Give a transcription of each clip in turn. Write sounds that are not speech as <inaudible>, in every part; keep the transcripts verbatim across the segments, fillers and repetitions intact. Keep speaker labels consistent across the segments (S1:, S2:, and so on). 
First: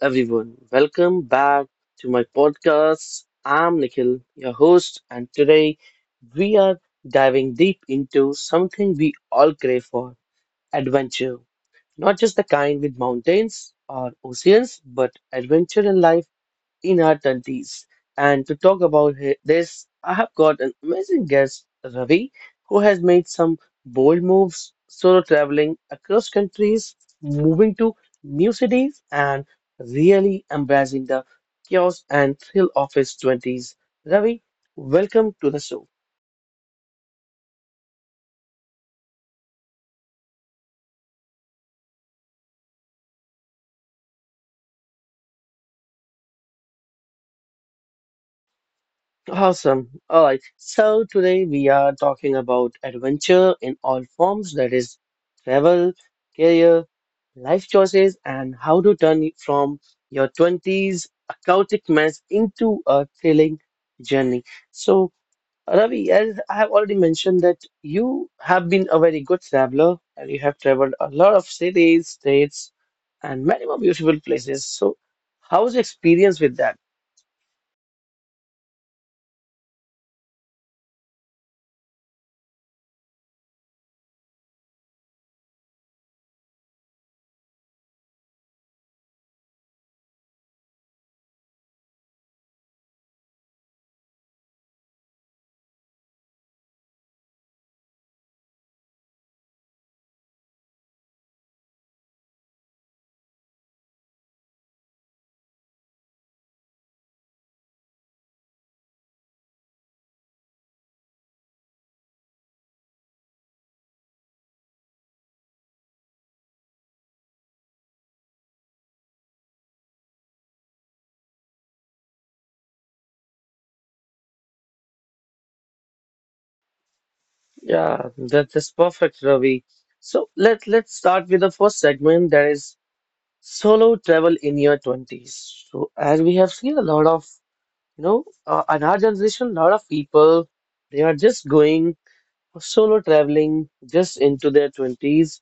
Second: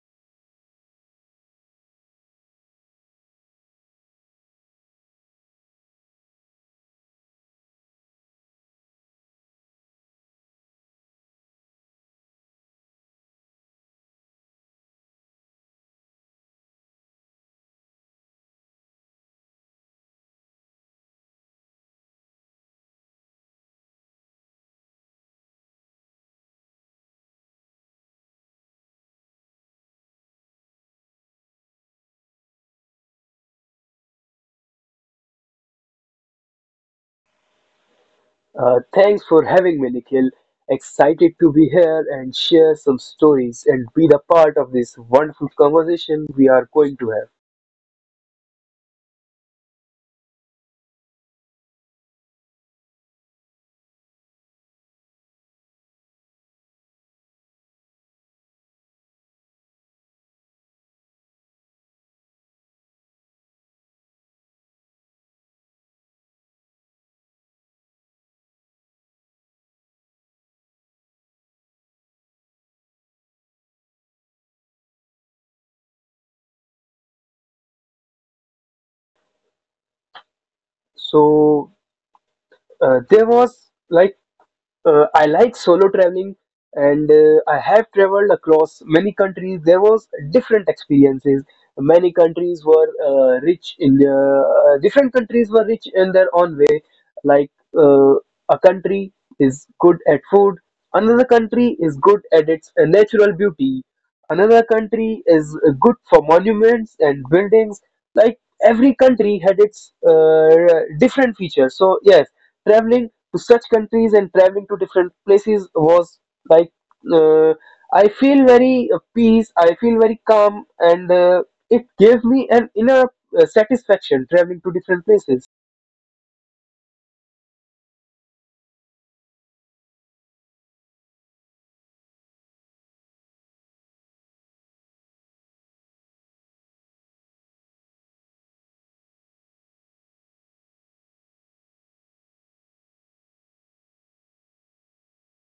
S1: everyone. Welcome back to my podcast. I'm Nikhil, your host, and today we are diving deep into something we all crave for adventure. Not just the kind with mountains or oceans, but adventure in life in her twenties. And to talk about he- this, I have got an amazing guest, Ravi, who has made some bold moves, solo traveling across countries, moving to new cities, and really embracing the chaos and thrill of his twenties. Ravi, welcome to the show.
S2: Uh, thanks for having me, Nikhil. Excited to be here and share some stories and be the part of this wonderful conversation we are going to have.
S1: Awesome. All right. So today we are talking about adventure in all forms, that is travel, career, life choices, and how to turn it from your twenties a chaotic mess into a thrilling journey. So Ravi, as I have already mentioned that you have been a very good traveler and you have traveled a lot of cities, states, and many more beautiful places. So how's your experience with that?
S2: So, uh, there was like Uh, I like solo traveling and uh, I have traveled across many countries. There was different experiences. Many countries were uh, rich in their, uh, different countries were rich in their own way. Like uh, a country is good at food, another country is good at its uh, natural beauty, another country is uh, good for monuments and buildings. Like every country had its uh, different features. So yes, traveling to such countries and traveling to different places was like uh, I feel very uh, peace. I feel very calm, and uh, it gave me an inner uh, satisfaction traveling to different places.
S1: Yeah, that is perfect, Ravi. So let let's start with the first segment that is solo travel in your twenties. So as we have seen a lot of, you know, uh, in our generation, a lot of people they are just going for solo traveling just into their twenties.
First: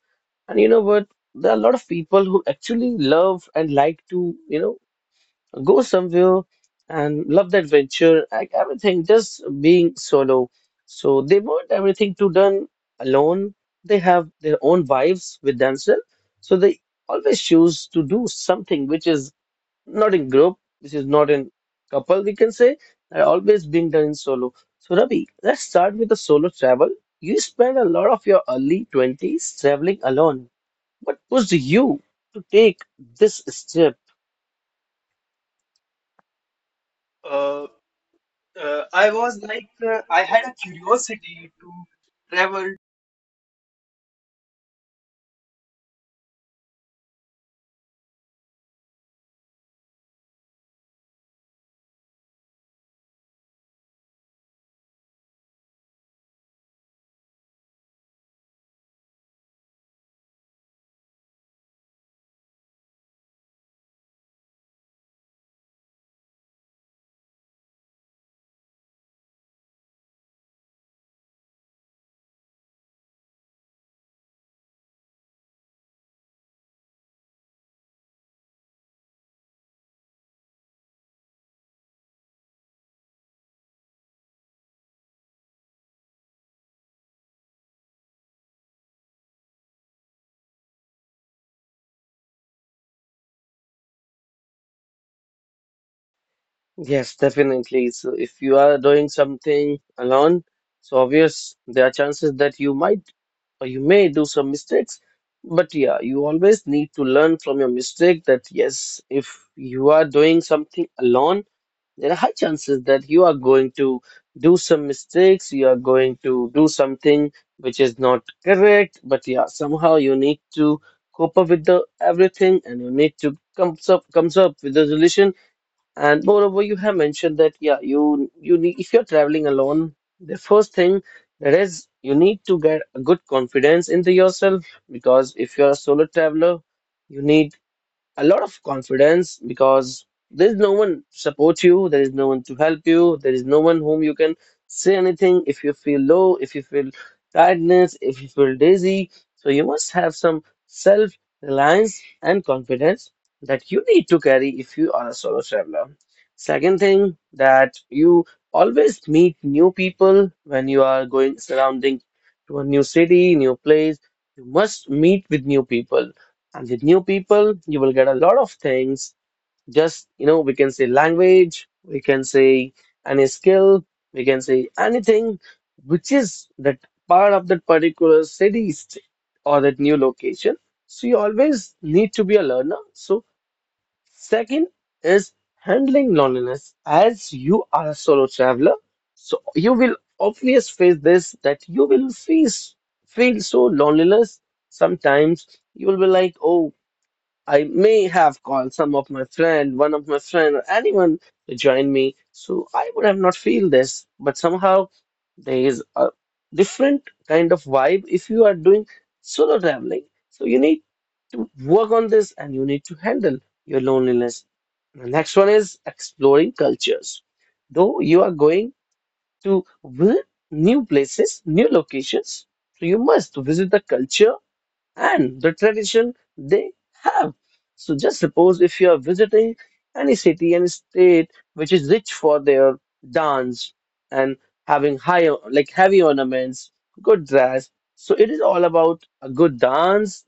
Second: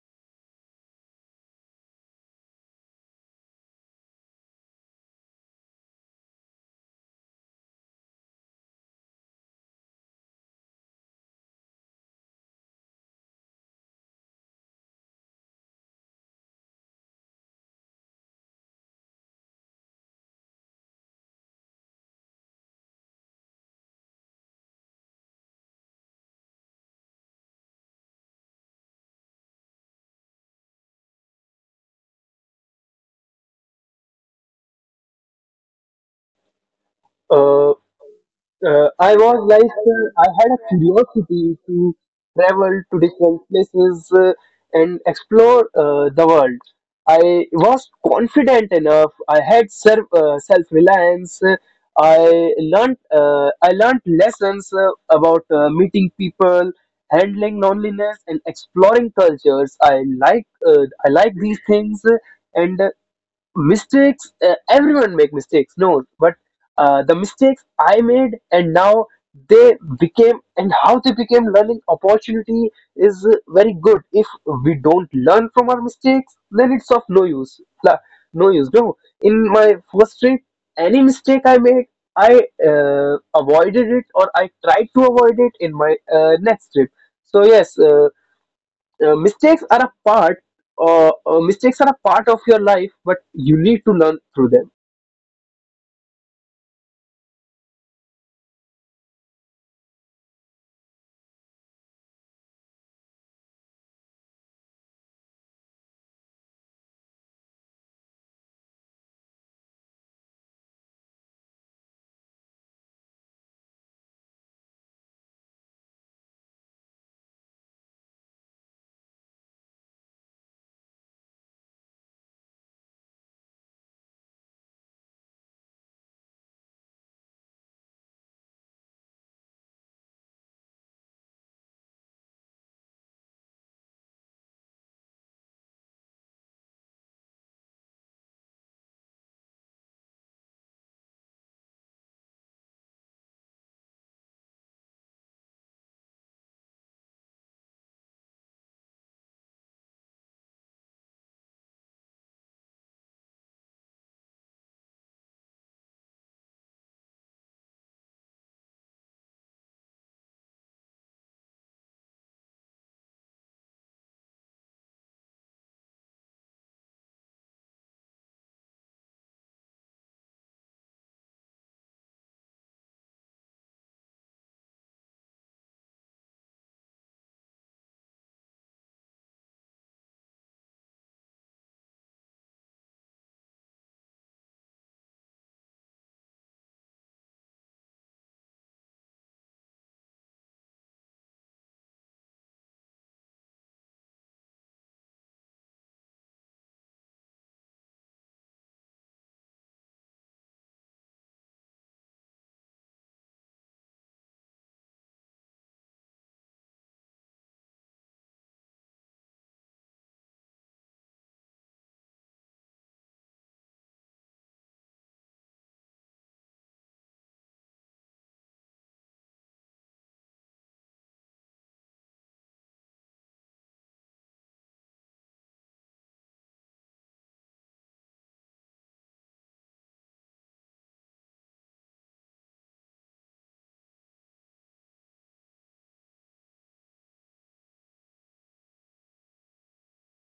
S1: And you know what? There are a lot of people who actually love and like to, you know, go somewhere and love the adventure, like everything, just being solo. So they want everything to done alone. They have their own vibes with themselves. So they always choose to do something which is not in group, which is not in couple, we can say, are always being done in solo. So Ravi, let's start with the solo travel. You spent a lot of your early twenties traveling alone. What pushed you to take this step?
S2: Uh,
S1: Uh,
S2: uh,
S1: I
S2: I was
S1: was
S2: like,
S1: like, uh, I
S2: uh, I
S1: had
S2: had
S1: a
S2: a
S1: curiosity
S2: curiosity
S1: to
S2: to
S1: travel.
S2: travel to different places uh, and explore uh, the world. I was confident enough. I had self uh, self reliance. I learned uh, I learned lessons uh, about uh, meeting people, handling loneliness, and exploring cultures. I like uh, I like these things, uh, and uh, mistakes uh, everyone make mistakes no but uh, the mistakes I made and now they became and how they became learning opportunity is uh, very good. If we don't learn from our mistakes then it's of no use. La- no use no. In my first trip, any mistake I made, I uh, avoided it, or I tried to avoid it in my uh, next trip. So yes, uh, uh, mistakes are a part uh, uh, mistakes are a part of your life, but you need to learn through them.
S1: Yes, definitely. So if you are doing something alone, so obvious there are chances that you might or you may do some mistakes. But yeah, you always need to learn from your mistake that yes, if you are doing something alone, there are high chances that you are going to do some mistakes, you are going to do something which is not correct, but yeah, somehow you need to cope up with the everything and you need to comes up comes up with the solution. And moreover, you have mentioned that yeah, you you need if you're traveling alone, the first thing that is you need to get a good confidence into yourself because if you're a solo traveler, you need a lot of confidence because there is no one support you, there is no one to help you, there is no one whom you can say anything if you feel low, if you feel tiredness, if you feel dizzy. So you must have some self reliance and confidence that you need to carry if you are a solo traveler. Second thing that you always meet new people when you are going surrounding to a new city, new place. You must meet with new people, and with new people, you will get a lot of things. Just, you know, we can say language, we can say any skill, we can say anything which is that part of that particular city st- or that new location. So you always need to be a learner. So second is handling loneliness. As you are a solo traveler, so you will obviously face this, that you will face feel so loneliness sometimes. You will be like, oh, I may have called some of my friend, one of my friend, or anyone to join me. So I would have not feel this, but somehow there is a different kind of vibe if you are doing solo traveling. So you need to work on this and you need to handle your loneliness. The next one is exploring cultures. Though you are going to visit new places, new locations, so you must visit the culture and the tradition they have. So just suppose if you are visiting any city, any state which is rich for their dance and having high like heavy ornaments, good dress. So it is all about a good dance,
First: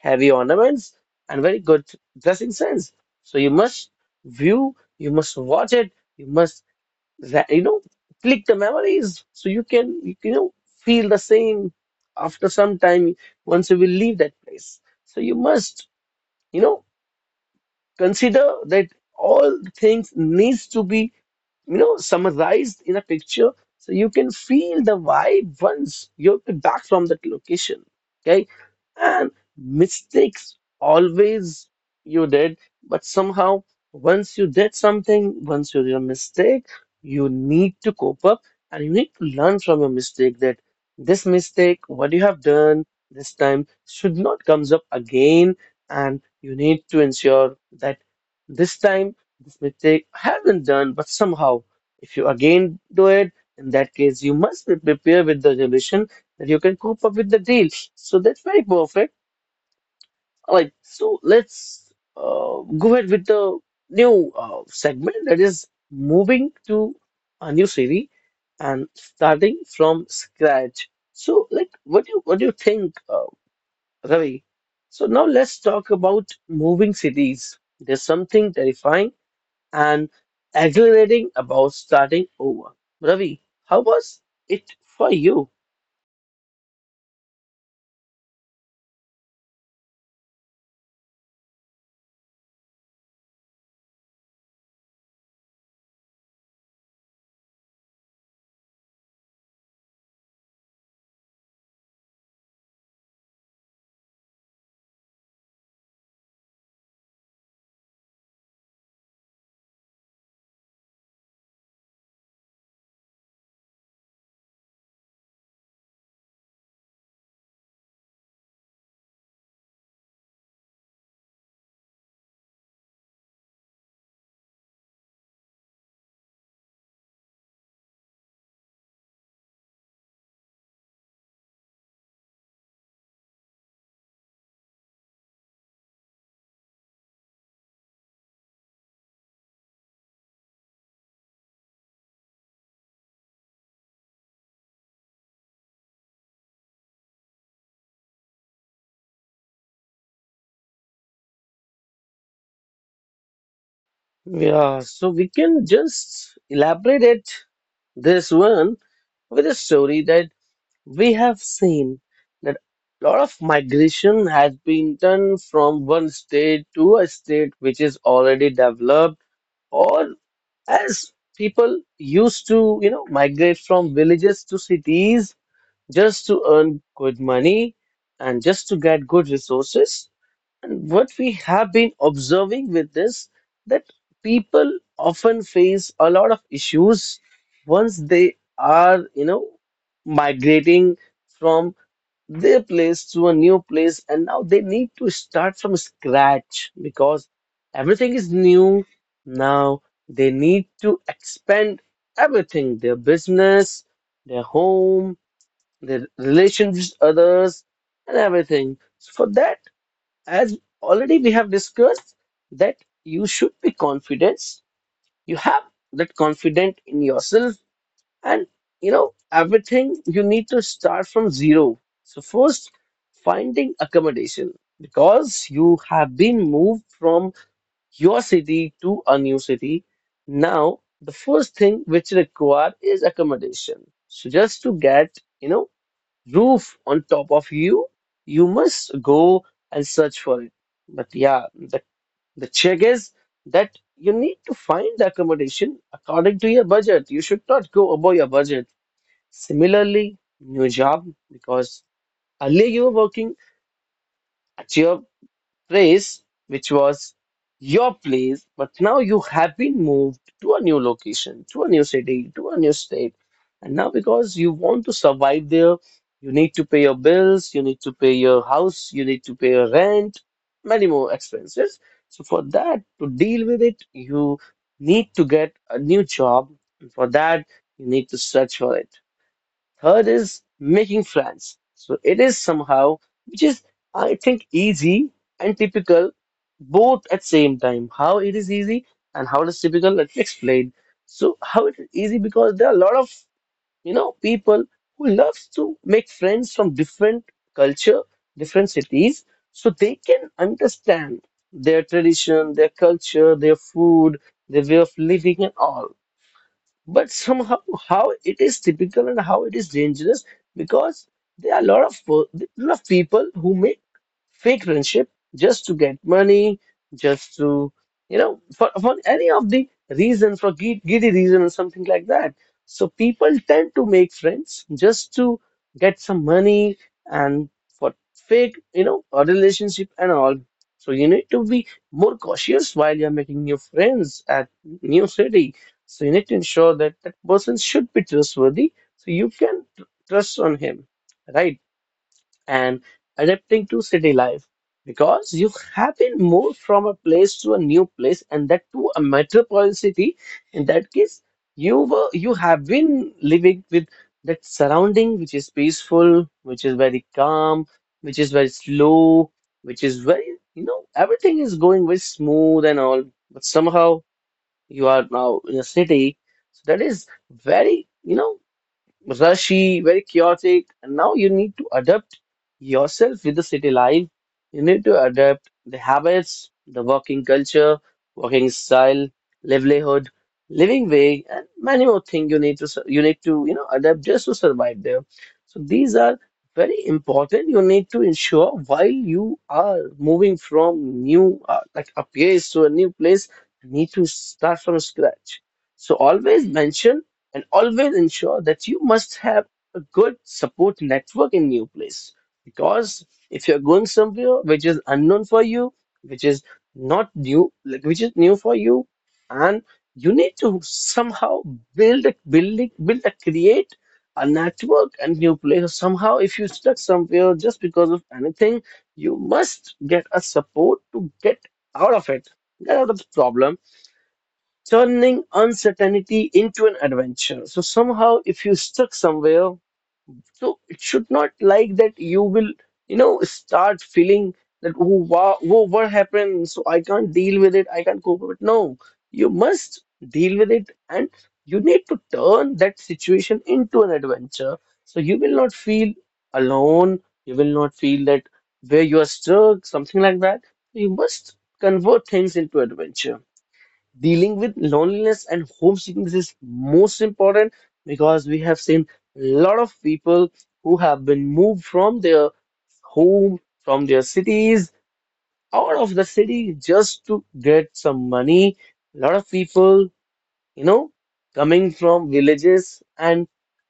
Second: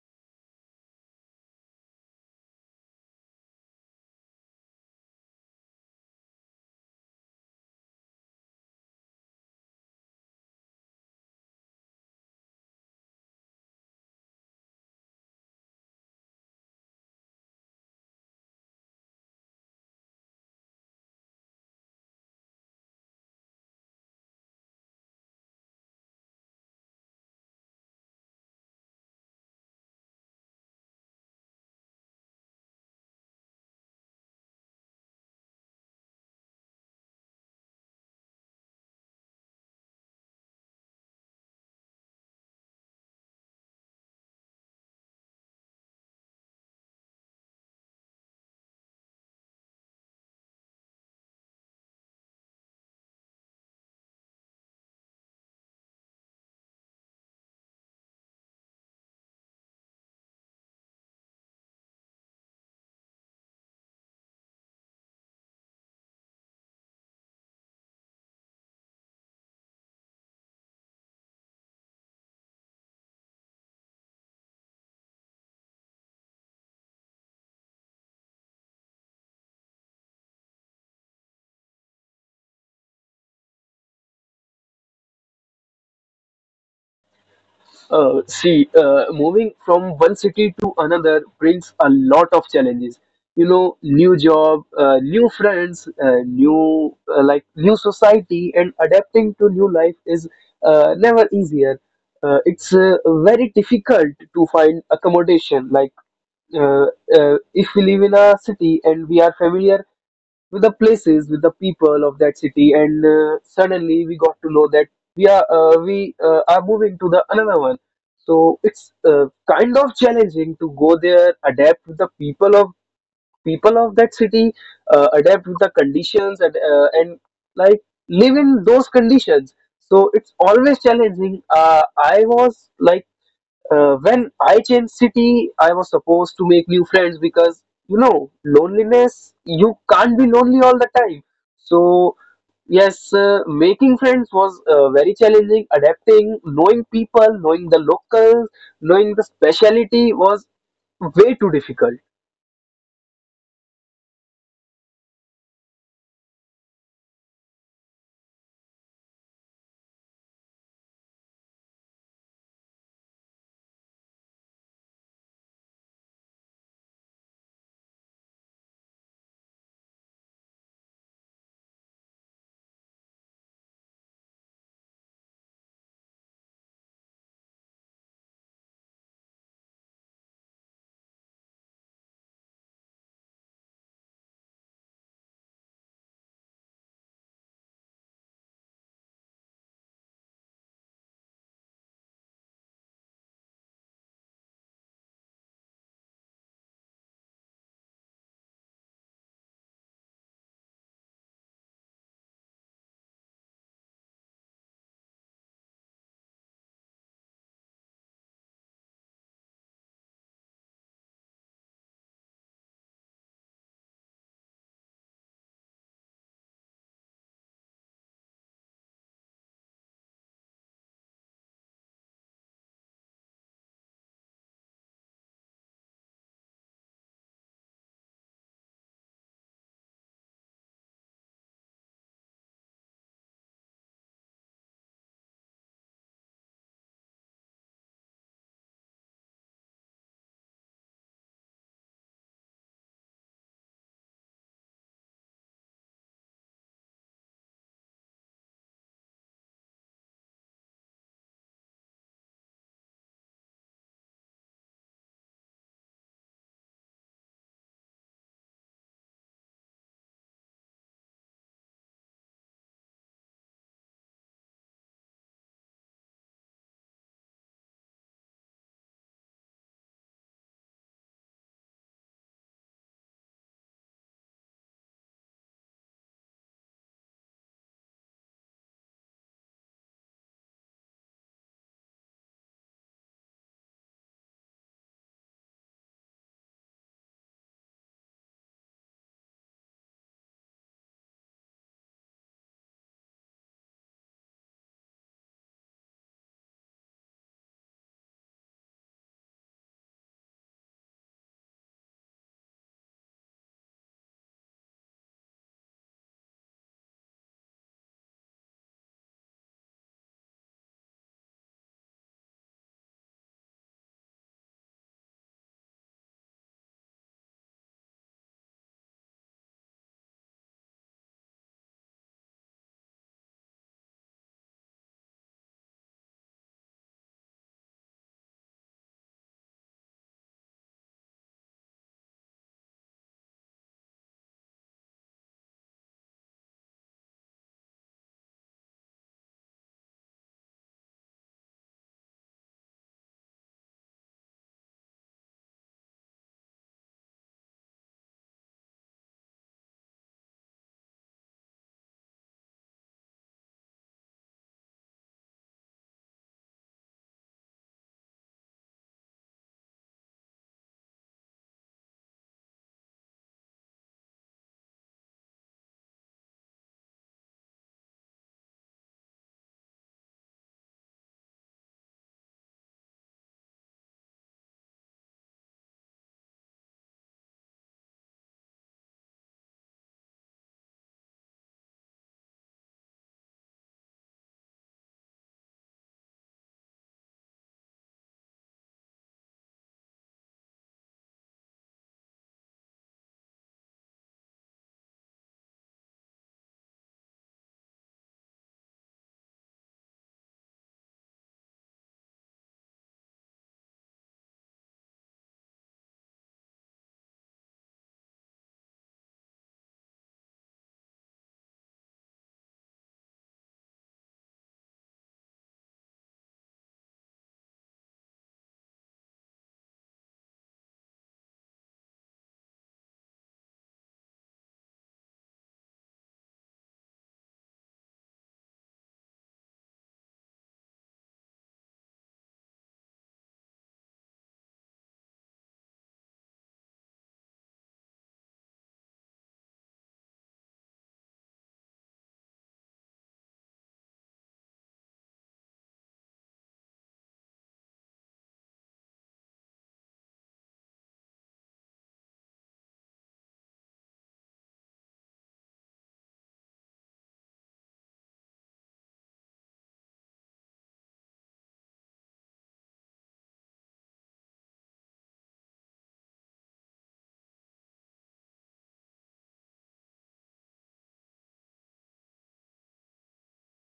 S1: heavy ornaments, and very good dressing sense. So you must view, you must watch it, you must, that you know, click the memories so you can you, can, you know, feel the same after some time once you will leave that place. So you must, you know, consider that all things needs to be, you know, summarized in a picture so you can feel the vibe once you're back from that location. Okay. And mistakes always you did, but somehow once you did something, once you did a mistake, you need to cope up and you need to learn from your mistake that this mistake, what you have done this time, should not comes up again, and you need to ensure that this time this mistake has been done, but somehow if you again do it, in that case you must be prepared with the resolution that you can cope up with the deal. So that's very perfect. All right, so let's uh, go ahead with the new uh, segment, that is moving to a new series and starting from scratch. So like what do you what do you think, Uh, Ravi? So now let's talk about moving cities. There's something terrifying and exhilarating about starting over. Ravi, how was it for you?
S2: Uh, see, uh, moving from one city to another brings a lot of challenges. You know, new job, uh, new friends, uh, new uh, like new society, and adapting to new life is uh, never easier. Uh, it's uh, very difficult to find accommodation. Like, uh, uh, if we live in a city and we are familiar with the places, with the people of that city, and uh, suddenly we got to know that we are uh, we uh, are moving to the another one, so it's uh, kind of challenging to go there, adapt with the people of people of that city, uh, adapt with the conditions, and uh, and like live in those conditions. So it's always challenging. Uh, I was like uh, When I changed city, I was supposed to make new friends because you know loneliness. You can't be lonely all the time. So yes, uh, making friends was uh, very challenging. Adapting, knowing people, knowing the locals, knowing the speciality was way too difficult.
S1: Yeah, so we can just elaborate it this one with a story that we have seen that a lot of migration has been done from one state to a state which is already developed, or as people used to, you know, migrate from villages to cities just to earn good money and just to get good resources. And what we have been observing with this, that people often face a lot of issues once they are, you know, migrating from their place to a new place, and now they need to start from scratch because everything is new. Now they need to expand everything, their business, their home, their relations with others, and everything. So for that, as already we have discussed, that you should be confident, you have that confident in yourself, and you know everything, you need to start from zero. So first, finding accommodation, because you have been moved from your city to a new city. Now the first thing which required is accommodation, so just to get, you know, roof on top of you, you must go and search for it. But yeah, the, the check is that you need to find the accommodation according to your budget, you should not go above your budget. Similarly, new job, because earlier you were working at your place, which was your place, but now you have been moved to a new location, to a new city, to a new state. And now, because you want to survive there, you need to pay your bills, you need to pay your house, you need to pay your rent, many more expenses. So, for that, to deal with it, you need to get a new job. And for that, you need to search for it. Third is making friends. So it is somehow, which is, I think, easy and typical both at same time. How it is easy and how it is typical, let me explain. So how it is easy, because there are a lot of, you know, people who loves to make friends from different culture, different cities, so they can understand their tradition, their culture, their food, their way of living and all. But somehow, how it is typical and how it is dangerous, because there are a lot of per- lot of people who make fake friendship just to get money, just to, you know, for, for any of the reason, for gid- giddy reason or something like that. So people tend to make friends just to get some money and for fake, you know, a relationship and all. So you need to be more cautious while you're making new friends at new city. So you need to ensure that that person should be trustworthy so you can tr- trust on him, right? And adapting to city life, because you have been moved from a place to a new place and that to a metropolitan city. In that case, you were you have been living with that surrounding which is peaceful, which is very calm, which is very slow, which is very, you know, everything is going very smooth and all, but somehow you are now in a city, so that is very, you know, rushy, very chaotic. And now you need to adapt yourself with the city life. You need to adapt the habits, the working culture, working style, livelihood, living way, and many more things you need to sur- you need to, you know, adapt just to survive there. So these are very important. You need to ensure while you are moving from new uh, like a place to a new place, you need to start from scratch. So always mention and always ensure that you must have a good support network in new place because if you're going somewhere which is unknown for you which is not new like which is new for you and you need to somehow build a building build a create a network and new place. Somehow if you stuck somewhere just because of anything you must get a support to get out of it, get out of the problem. Turning uncertainty into an adventure. So somehow, if you stuck somewhere, so it should not like that you will, you know, start feeling that oh wow, whoa, what happened? So I can't deal with it. I can't cope with it. No, you must deal with it, and you need to turn that situation into an adventure. So you will not feel alone. You will not feel that where you are stuck, something like that. You must convert things into adventure. Dealing with loneliness and homesickness is most important because we have seen a lot of people who have been moved from their home, from their cities, out of the city just to get some money. A lot of people, you know, coming from villages and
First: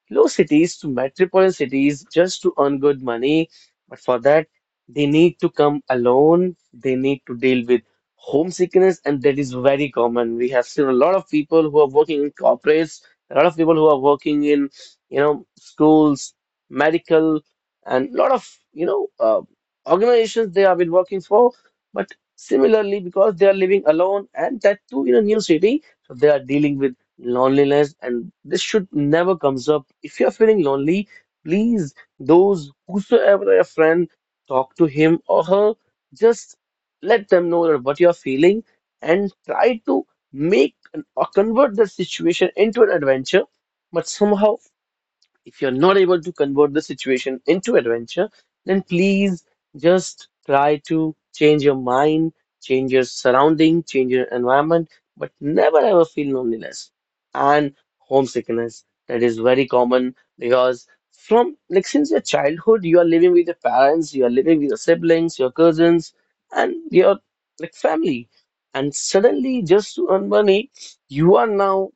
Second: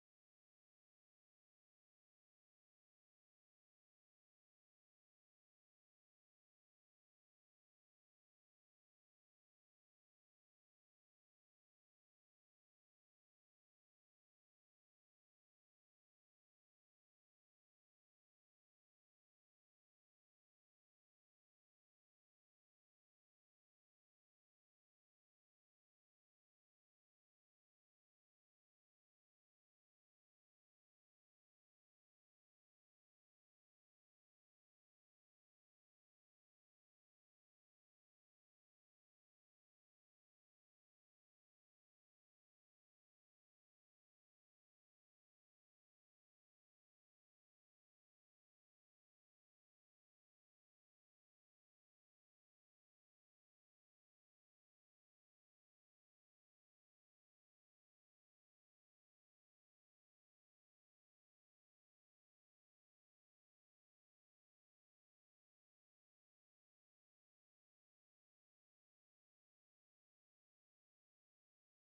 S1: low cities to metropolitan cities just to earn good money. But for that, they need to come alone. They need to deal with homesickness, and that is very common. We have seen a lot of people who are working in corporates, a lot of people who are working in, you know, schools, medical, and a lot of, you know, uh, organizations they have been working for. But similarly, because they are living alone and that too in a new city, so they are dealing with loneliness, and this should never comes up. If you are feeling lonely, please, those whosoever a friend, talk to him or her. Just let them know that what you are feeling and try to make an- or convert the situation into an adventure. But somehow if you're not able to convert the situation into adventure, then please just try to change your mind, change your surrounding, change your environment, but never ever feel loneliness and homesickness. That is very common because from like since your childhood, you are living with your parents, you are living with your siblings, your cousins, and your like family. And suddenly, just to earn money, you are now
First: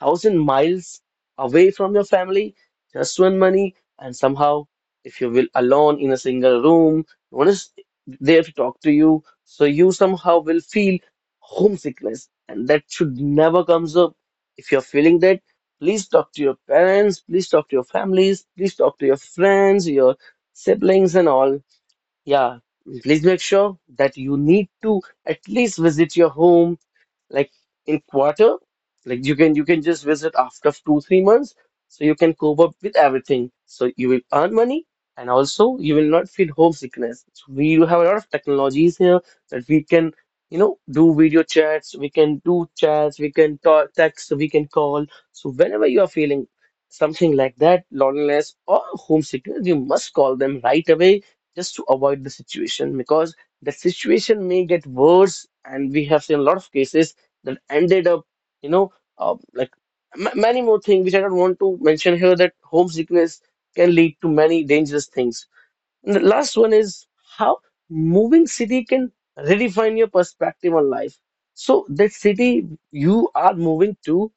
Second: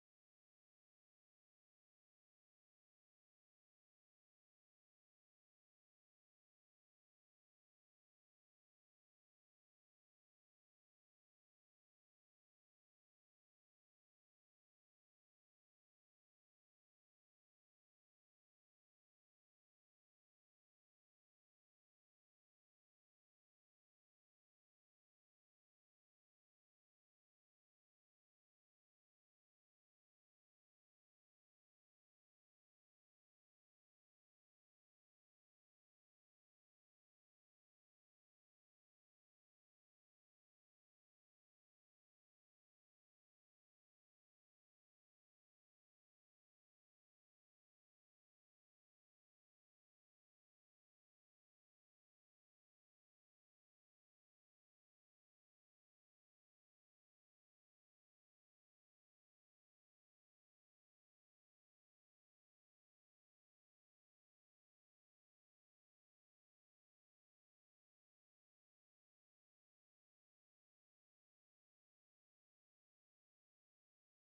S1: thousand miles away from your family, just one money, and somehow, if you will, alone in a single room, no one is there to talk to you, so you somehow will feel homesickness, and that should never comes up. If you're feeling that, please talk to your parents, please talk to your families, please talk to your friends, your siblings, and all. Yeah, please make sure that you need to at least visit your home like in quarter. Like you can you can just visit after two, three months so you can cope up with everything. So you will earn money and also you will not feel homesickness. So we do have a lot of technologies here that we can, you know, do video chats, we can do chats, we can talk, text, we can call. So whenever you are feeling something like that, loneliness or homesickness, you must call them right away just to avoid the situation because the situation may get worse, and we have seen a lot of cases that ended up, you know, uh, like m- many more things which I don't want to mention here, that homesickness can lead to many dangerous things. And the last one is how moving city can redefine your perspective on life. So that city you are moving to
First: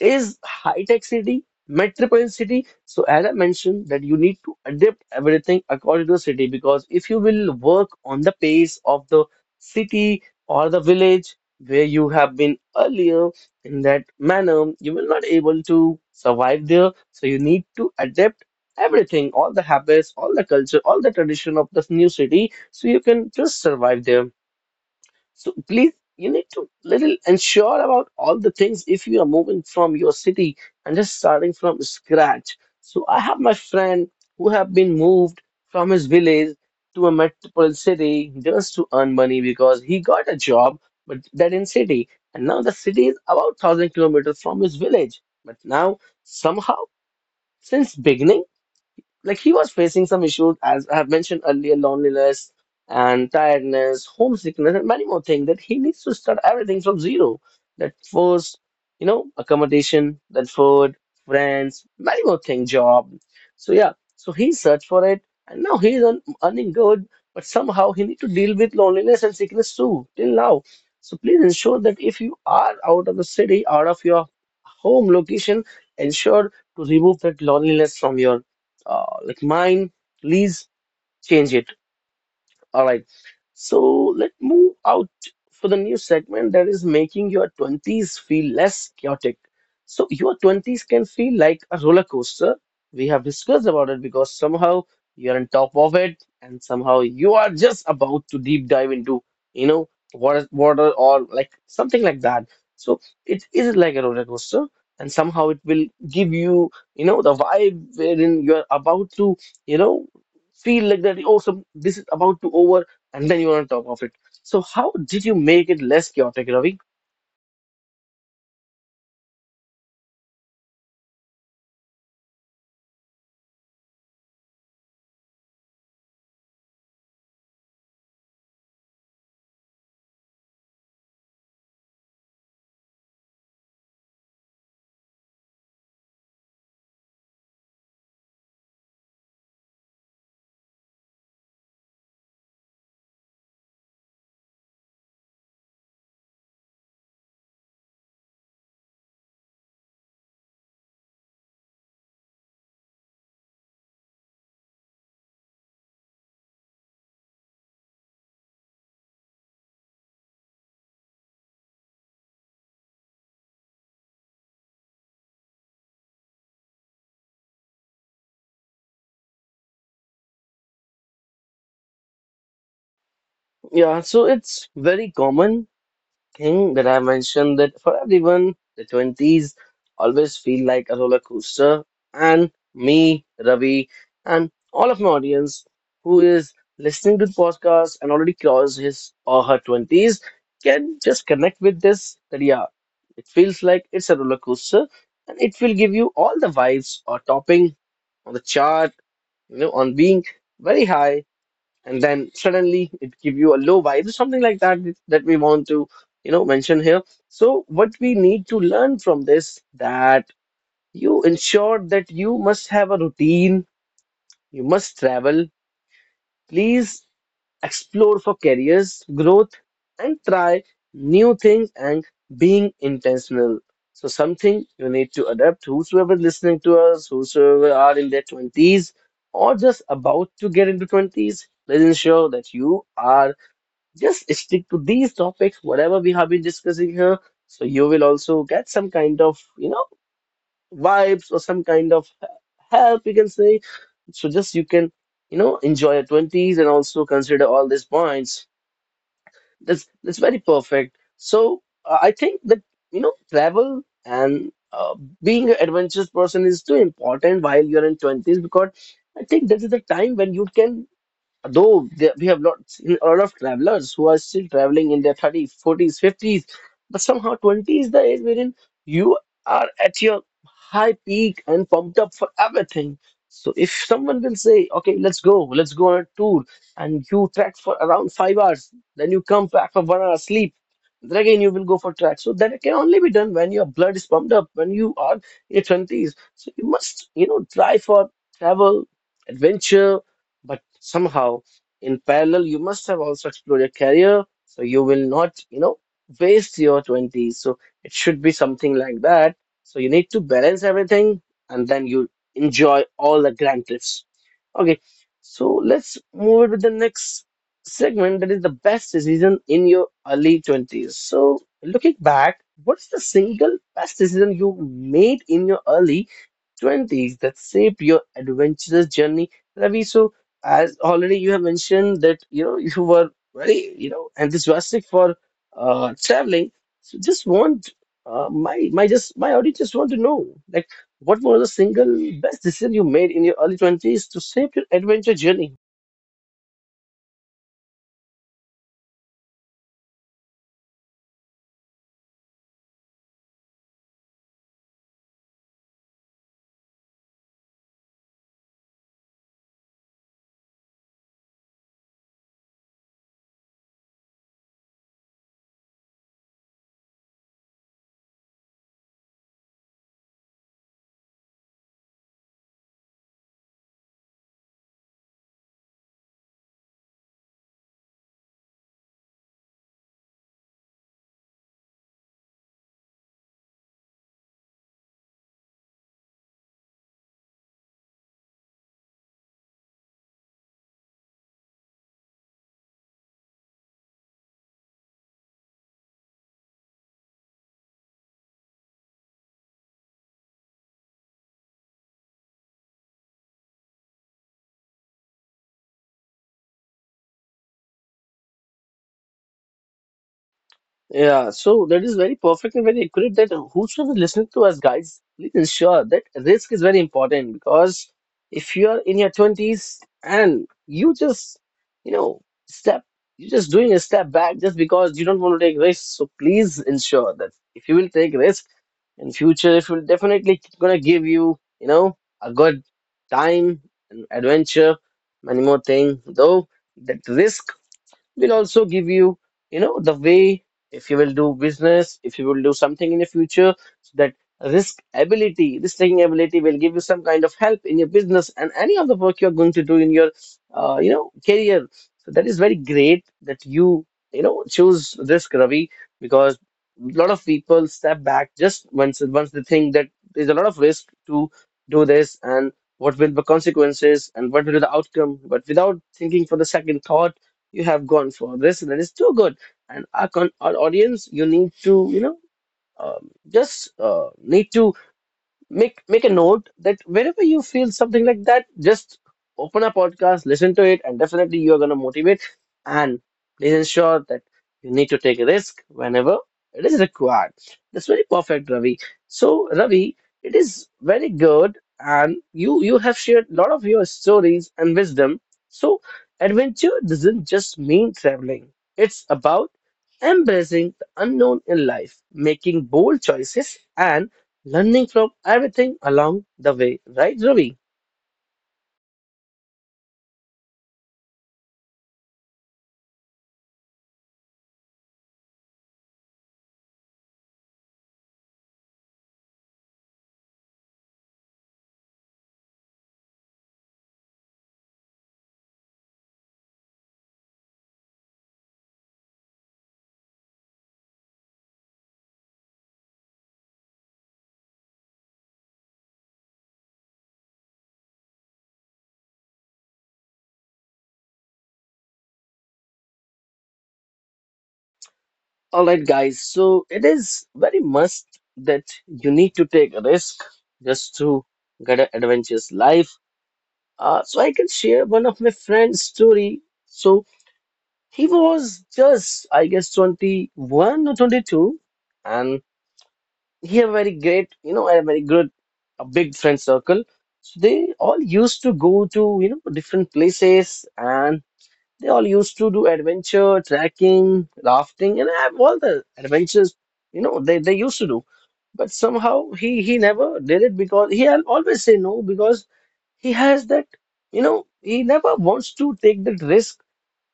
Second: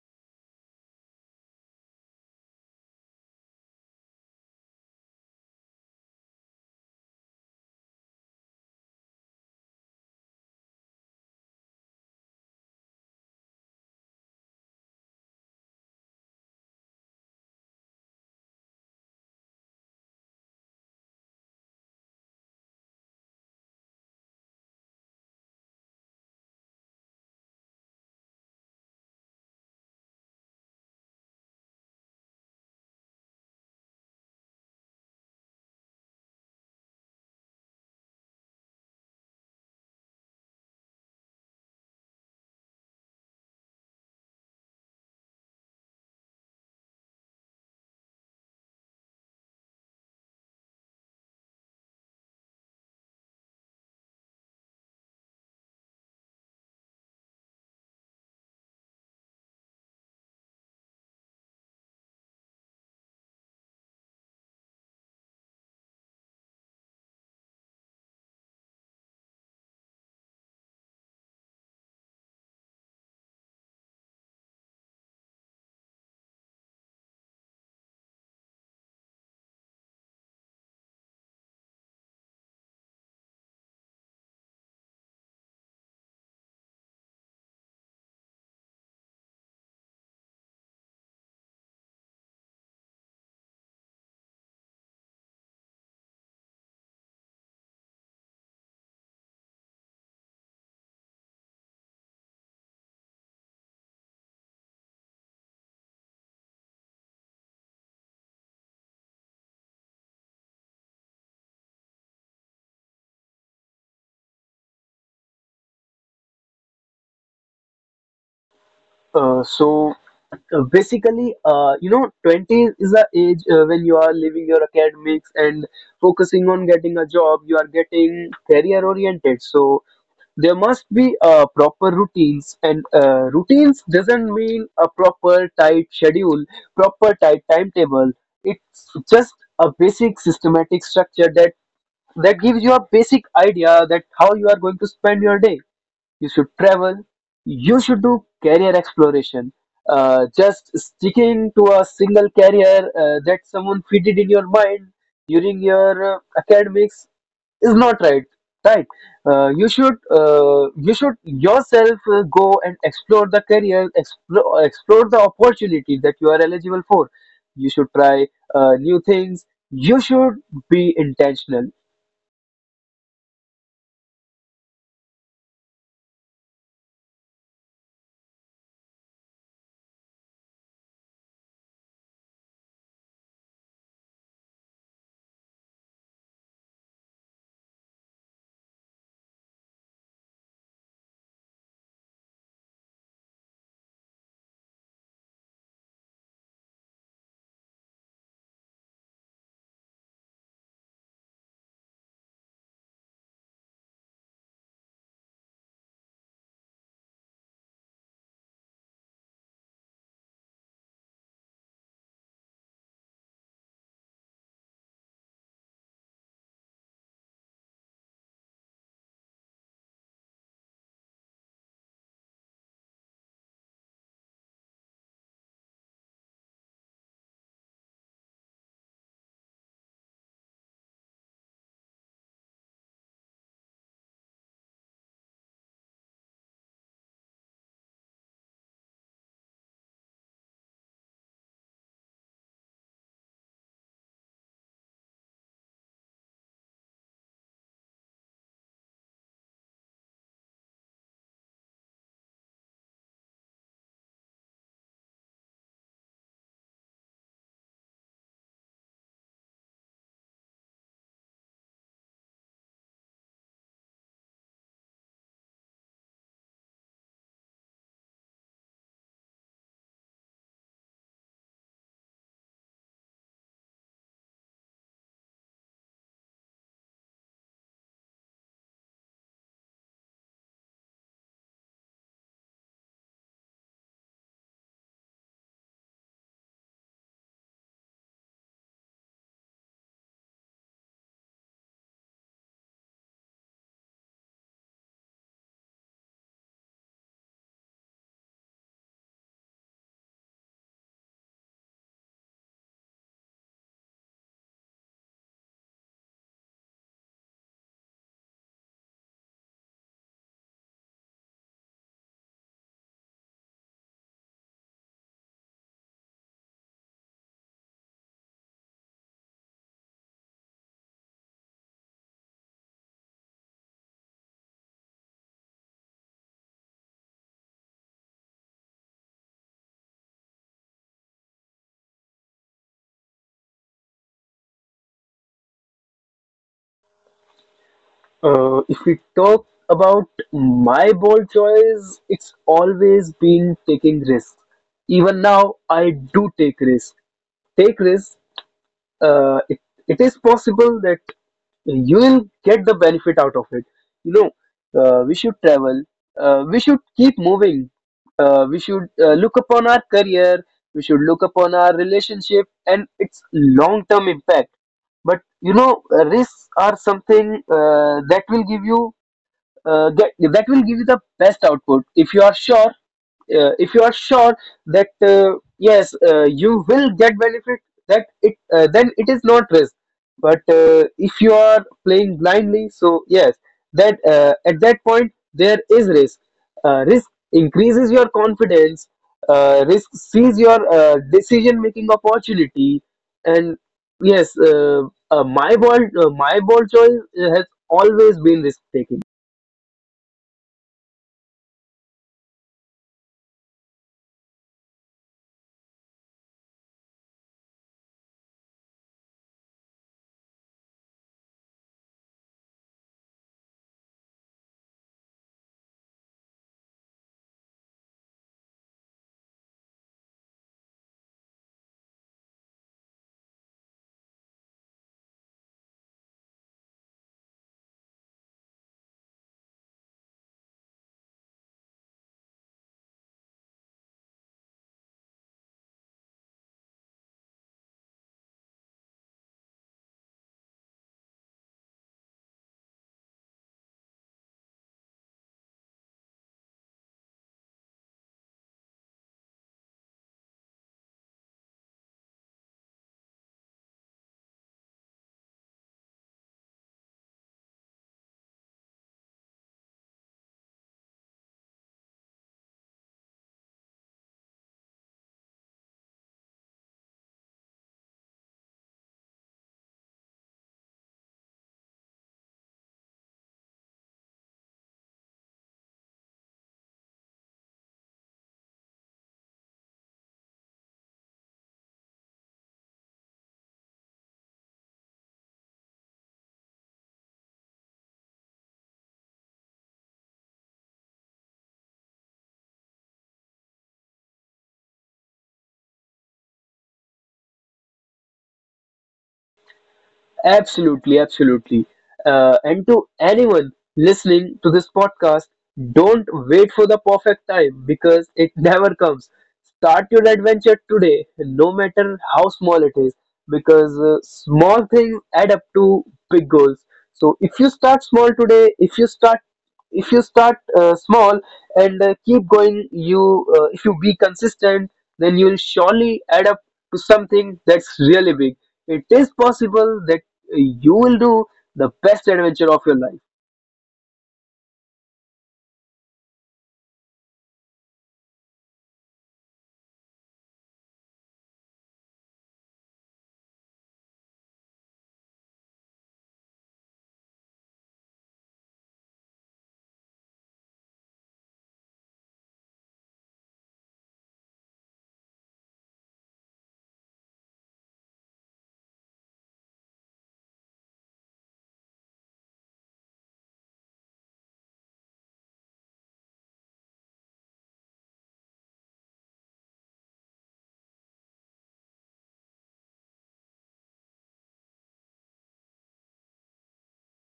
S1: is high-tech city, metropolitan city. So as I mentioned that you need to adapt everything according to the city, because if you will work on the pace of the city or the village where you have been earlier in that manner, you will not able to survive there. So you need to adapt everything, all the habits, all the culture, all the tradition of this new city, so you can just survive there. So please, you need to little ensure about all the things if you are moving from your city and just starting from scratch. So I have my friend who have been moved from his village to a metropolitan city just to earn money because he got a job, but that in city. And now the city is about thousand kilometers from his village. But now somehow since beginning like he was facing some issues as I have mentioned earlier, loneliness and tiredness, homesickness, and many more things that he needs to start everything from zero. That first, you know, accommodation, that food, friends, many more things, job. So yeah, so he searched for it, and now he's earn, earning good, but somehow he need to deal with loneliness and sickness too till now. So please ensure that if you are out of the city, out of your home location, ensure to remove that loneliness from your uh, like mine. Please change it. All right. So let's move out for the new segment, that is making your twenties feel less chaotic. So your twenties can feel like a roller coaster. We have discussed about it because somehow you're on top of it and somehow you are just about to deep dive into, you know, water, water or like something like that. So it is like a roller coaster and somehow it will give you, you know, the vibe wherein you're about to, you know, feel like that oh, some this is about to over, and then you're on top of it. So how did you make it less chaotic, Ravi?
S2: Uh, so uh, basically, uh, you know, twenty is the age uh, when you are leaving your academics and focusing on getting a job. You are getting career oriented. So there must be uh, proper routines, and uh, routines doesn't mean a proper tight schedule, proper tight timetable. It's just a basic systematic structure that that gives you a basic idea that how you are going to spend your day. You should travel, you should do career exploration. Uh, just sticking to a single career uh, that someone fitted in your mind during your uh, academics is not right. Right? Uh, you should uh, you should yourself uh, go and explore the career, explore explore the opportunities that you are eligible for. You should try uh, new things. You should be intentional.
S1: Yeah, so it's very common thing that I mentioned, that for everyone, the twenties always feel like a roller coaster. And me, Ravi, and all of my audience who is listening to the podcast and already crossed his or her twenties can just connect with this, that yeah, it feels like it's a roller coaster and it will give you all the vibes or topping on the chart, you know, on being very high and then suddenly it give you a low vibe, something like that, that we want to, you know, mention here. So what we need to learn from this, that you ensure that you must have a routine, you must travel, please explore for careers growth, and try new things and being intentional. So something you need to adapt, whosoever listening to us, whosoever are in their twenties or just about to get into twenties, please ensure that you are just stick to these topics, whatever we have been discussing here. So you will also get some kind of, you know, vibes or some kind of he- help, you can say. So just you can, you know, enjoy your twenties and also consider all these points. That's that's very perfect. So uh, I think that, you know, travel and uh, being an adventurous person is too important while you're in twenties because I think that is the time when you can, though there, we have lots, a lot of travelers who are still traveling in their thirties, forties, fifties, but somehow twenty is the age wherein you are at your high peak and pumped up for everything. So if someone will say, okay, let's go, let's go on a tour, and you trek for around five hours, then you come back for one hour sleep, then again you will go for trek. So that can only be done when your blood is pumped up, when you are in your twenties. So you must, you know, try for travel, adventure, but somehow in parallel you must have also explored your career, so you will not, you know, waste your twenties. So it should be something like that. So you need to balance everything and then you enjoy all the grand cliffs. Okay, so let's move it with the next segment, that is the best decision in your early twenties. So looking back, what's the single best decision you made in your early twenties that shaped your adventurous journey, Ravi? So as already you have mentioned that you know you were very, you know, enthusiastic for uh, traveling, so just want uh, my my just my audience just want to know like what was the single best decision you made in your early twenties to shape your adventure journey.
S2: Uh, if we talk about my bold choice, it's always been taking risks. Even now, I do take risks. Take risks. Uh, it, it is possible that you will get the benefit out of it. You know, uh, we should travel. Uh, we should keep moving. Uh, we should uh, look upon our career. We should look upon our relationship and its long-term impact. But you know, uh, risks are something uh, that will give you uh, get that will give you the best output if you are sure. Uh, if you are sure that uh, yes, uh, you will get benefit, that it uh, then it is not risk. But uh, if you are playing blindly, so yes, that uh, at that point there is risk. Uh, risk increases your confidence. Uh, risk sees your uh, decision making opportunity. And yes, uh, uh, my bold uh, my bold choice uh, has always been risk taking.
S1: Yeah, so that is very perfect and very accurate, that whosoever listening to us, guys, please ensure that risk is very important because if you are in your twenties and you just, you know, step, you're just doing a step back just because you don't want to take risks. So please ensure that if you will take risk in future, it will definitely gonna give you, you know, a good time and adventure, many more thing. Though that risk will also give you, you know, the way if you will do business, if you will do something in the future, so that risk ability, risk taking ability will give you some kind of help in your business and any of the work you are going to do in your uh, you know, career. So that is very great that you you know, choose risk, Ravi, because a lot of people step back just once once they think that there's a lot of risk to do this and what will the consequences and what will be the outcome, but without thinking for the second thought you have gone for this. That is too good. And our, con- our audience, you need to, you know, um, just uh, need to make make a note that whenever you feel something like that, just open a podcast, listen to it, and definitely you are gonna motivate. And please ensure that you need to take a risk whenever it is required. That's very perfect, Ravi. So, Ravi, it is very good, and you you have shared a lot of your stories and wisdom. So, adventure doesn't just mean traveling. It's about embracing the unknown in life, making bold choices, and learning from everything along the way, right, Ravi?
S2: Absolutely, absolutely. Uh, and to anyone listening to this podcast, don't wait for the perfect time because it <laughs> never comes. Start your adventure today, no matter how small it is, because uh, small things add up to big goals. So if you start small today, if you start if you start uh, small and uh, keep going, you uh, if you be consistent, then you'll surely add up to something that's really big. It is possible that you will do the best adventure of your life.
S1: All right, guys. So it is very must that you need to take a risk just to get an adventurous life. Uh, so I can share one of my friend's story. So he was just, I guess, twenty-one or twenty-two, and he had very great, you know, a very good, a big friend circle. So they all used to go to, you know, different places, and they all used to do adventure, trekking, rafting, and have all the adventures, you know, they, they used to do. But somehow he he never did it because he al- always say no, because he has that, you know, he never wants to take that risk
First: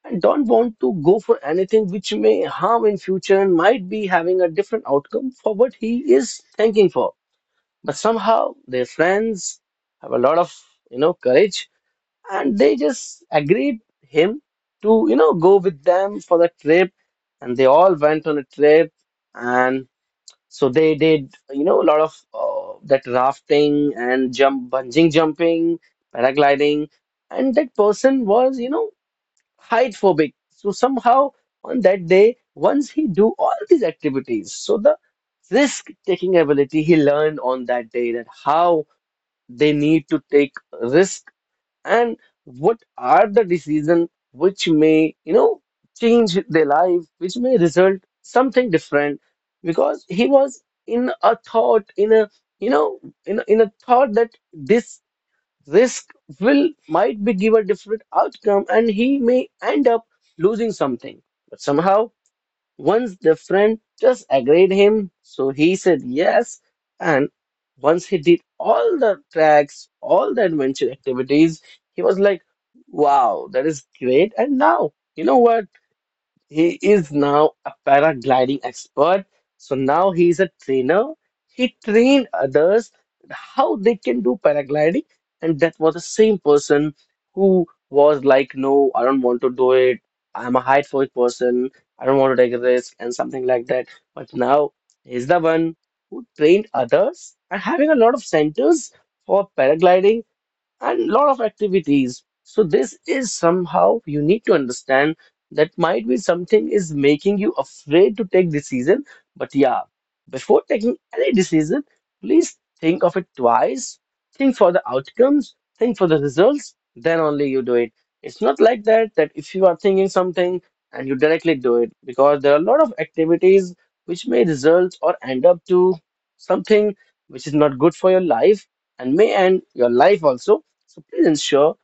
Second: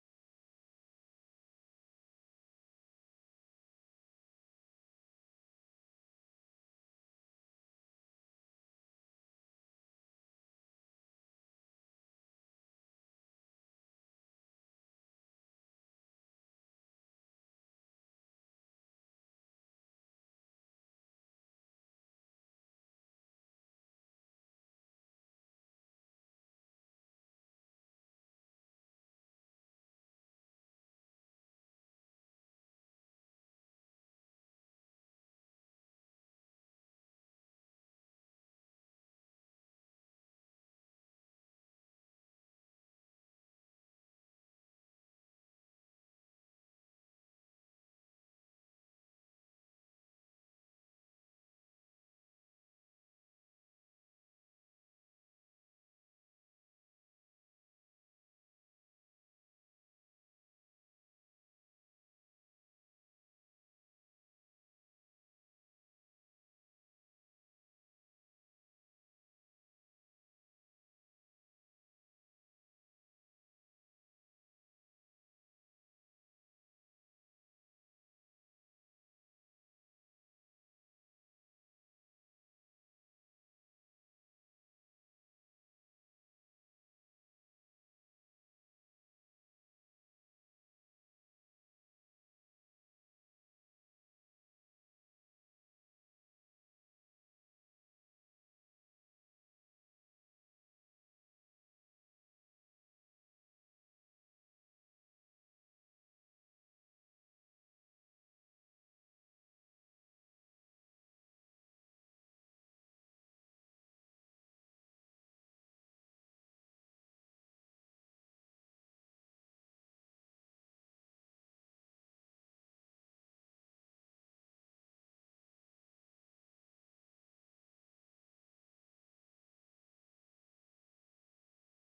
S1: and don't want to go for anything which may harm in future and might be having a different outcome for what he is thinking for. But somehow their friends have a lot of, you know, courage, and they just agreed him to, you know, go with them for the trip, and they all went on a trip, and so they did, you know, a lot of uh, that rafting and jump, bungee jumping, paragliding. And that person was, you know, height phobic, so somehow on that day, once he do all these activities, so the risk taking ability he learned on that day, that how they need to take risk and what are the decisions which may, you know, change their life, which may result something different, because he was in a thought, in a you know in a, in a thought that this risk will might be give a different outcome and he may end up losing something. But somehow, once the friend just agreed him, so he said yes. And once he did all the tracks, all the adventure activities, he was like, wow, that is great. And now, you know what? He is now a paragliding expert. So now he is a trainer. He trained others how they can do paragliding. And that was the same person who was like, no, I don't want to do it. I'm a height phobic person. I don't want to take a risk and something like that. But now he's the one who trained others and having a lot of centers for paragliding and lot of activities. So this is somehow you need to understand that might be something is making you afraid to take decision. But yeah, before taking any decision, please think of it twice. Think for the outcomes, think for the results, then only you do it. It's not like that that if you are thinking something and you directly do it, because there are a lot of activities which may result or end up to something which is not good for your life and may end your life also. So please ensure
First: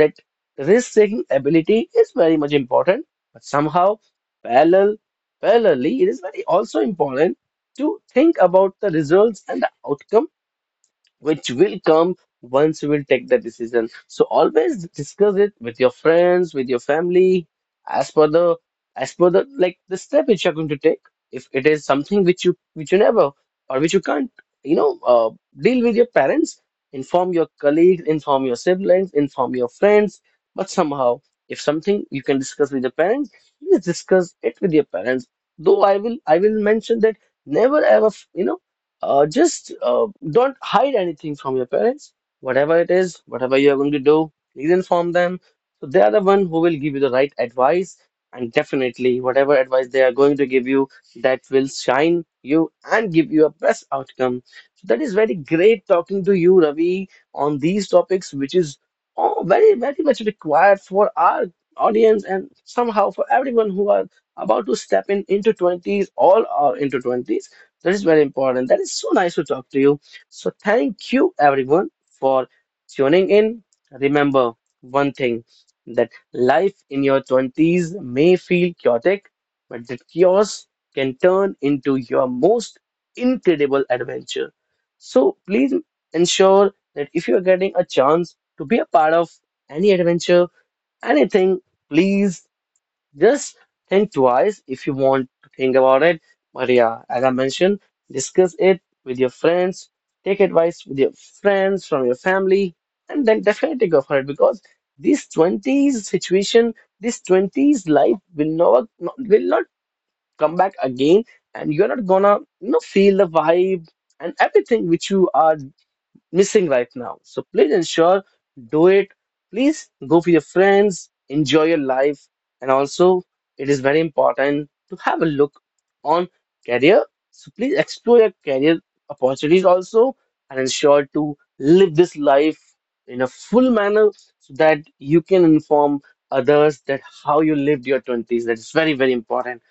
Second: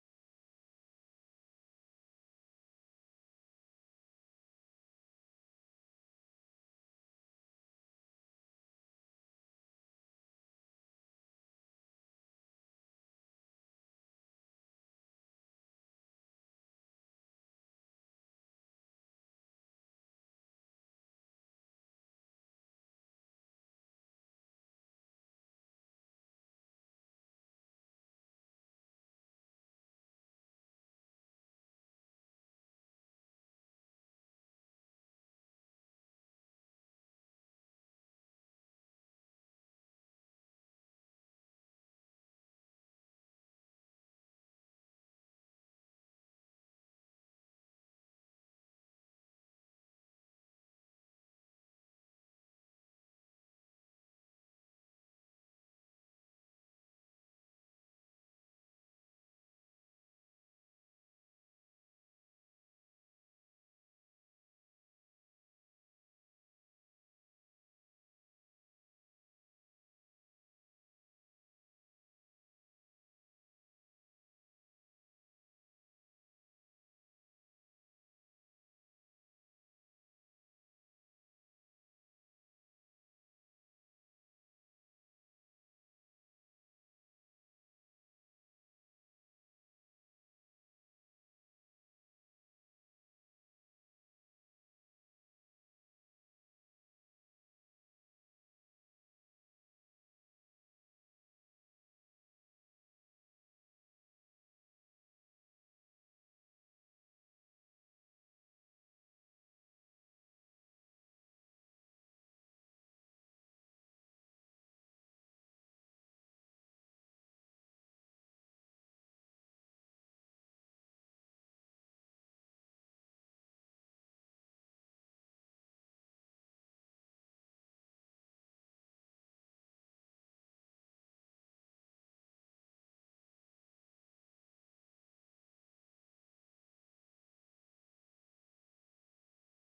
S1: that risk-taking ability is very much important, but somehow parallel, parallelly, it is very also important to think about the results and the outcome which will come once you will take the decision. So always discuss it with your friends, with your family, as per the as per the like the step which you're going to take. If it is something which you which you never or which you can't, you know, uh, deal with your parents, inform your colleagues, inform your siblings, inform your friends. But somehow, if something you can discuss with your parents, please discuss it with your parents. Though I will I will mention that never ever, you know uh, just uh, don't hide anything from your parents. Whatever it is, whatever you are going to do, please inform them. So they are the one who will give you the right advice, and definitely whatever advice they are going to give you, that will shine you and give you a best outcome. So that is very great talking to you, Ravi, on these topics, which is oh, very, very much required for our audience and somehow for everyone who are about to step in into twenties, all are into twenties. That is very important. That is so nice to talk to you. So, thank you everyone for tuning in. Remember one thing, that life in your twenties may feel chaotic, but that chaos can turn into your most incredible adventure. So, please ensure that if you are getting a chance to be a part of any adventure, anything, please just think twice if you want to think about it. But yeah, as I mentioned, discuss it with your friends, take advice with your friends, from your family, and then definitely go for it, because this twenties situation, this twenties life will not will not come back again, and you're not gonna, you know, feel the vibe and everything which you are missing right now. So please ensure, do it. Please go for your friends, enjoy your life. And also, it is very important to have a look on career. So please explore your career opportunities also and ensure to live this life in a full manner, so that you can inform others that how you lived your twenties. That is very, very important.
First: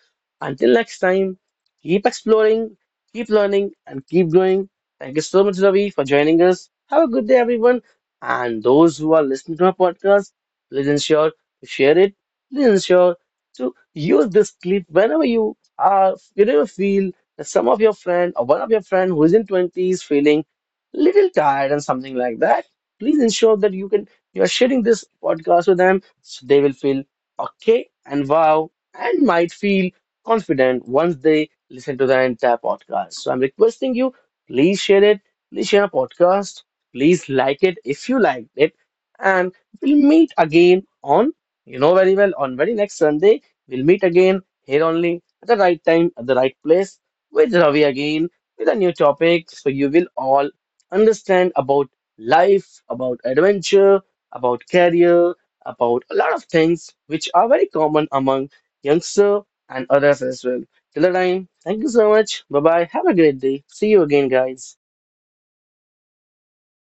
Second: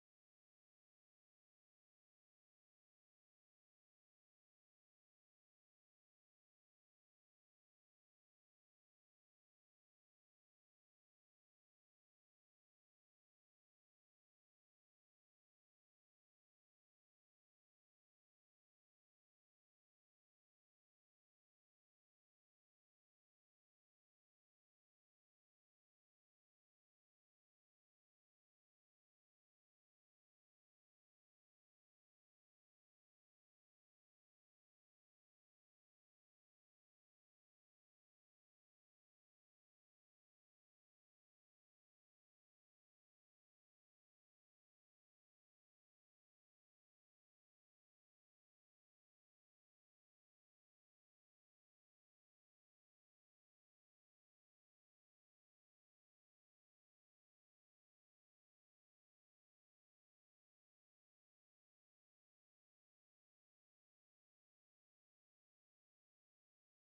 S1: Until next time, keep exploring, keep learning, and keep growing. Thank you so much, Ravi, for joining us. Have a good day, everyone. And those who are listening to our podcast, please ensure to share it. Please ensure to use this clip whenever you are, whenever you feel that some of your friend or one of your friend who is in twenties feeling little tired and something like that. Please ensure that you can you are sharing this podcast with them so they will feel okay and wow, and might feel confident once they listen to the entire podcast. So I'm requesting you, please share it, please share a podcast, please like it if you liked it, and we'll meet again on, you know very well, on very next Sunday. We'll meet again here only at the right time, at the right place, with Ravi again, with a new topic. So you will all understand about life, about adventure, about career, about a lot of things which are very common among youngster and others as well. Till the time, thank you so much. Bye bye. Have a great day. See you again, guys.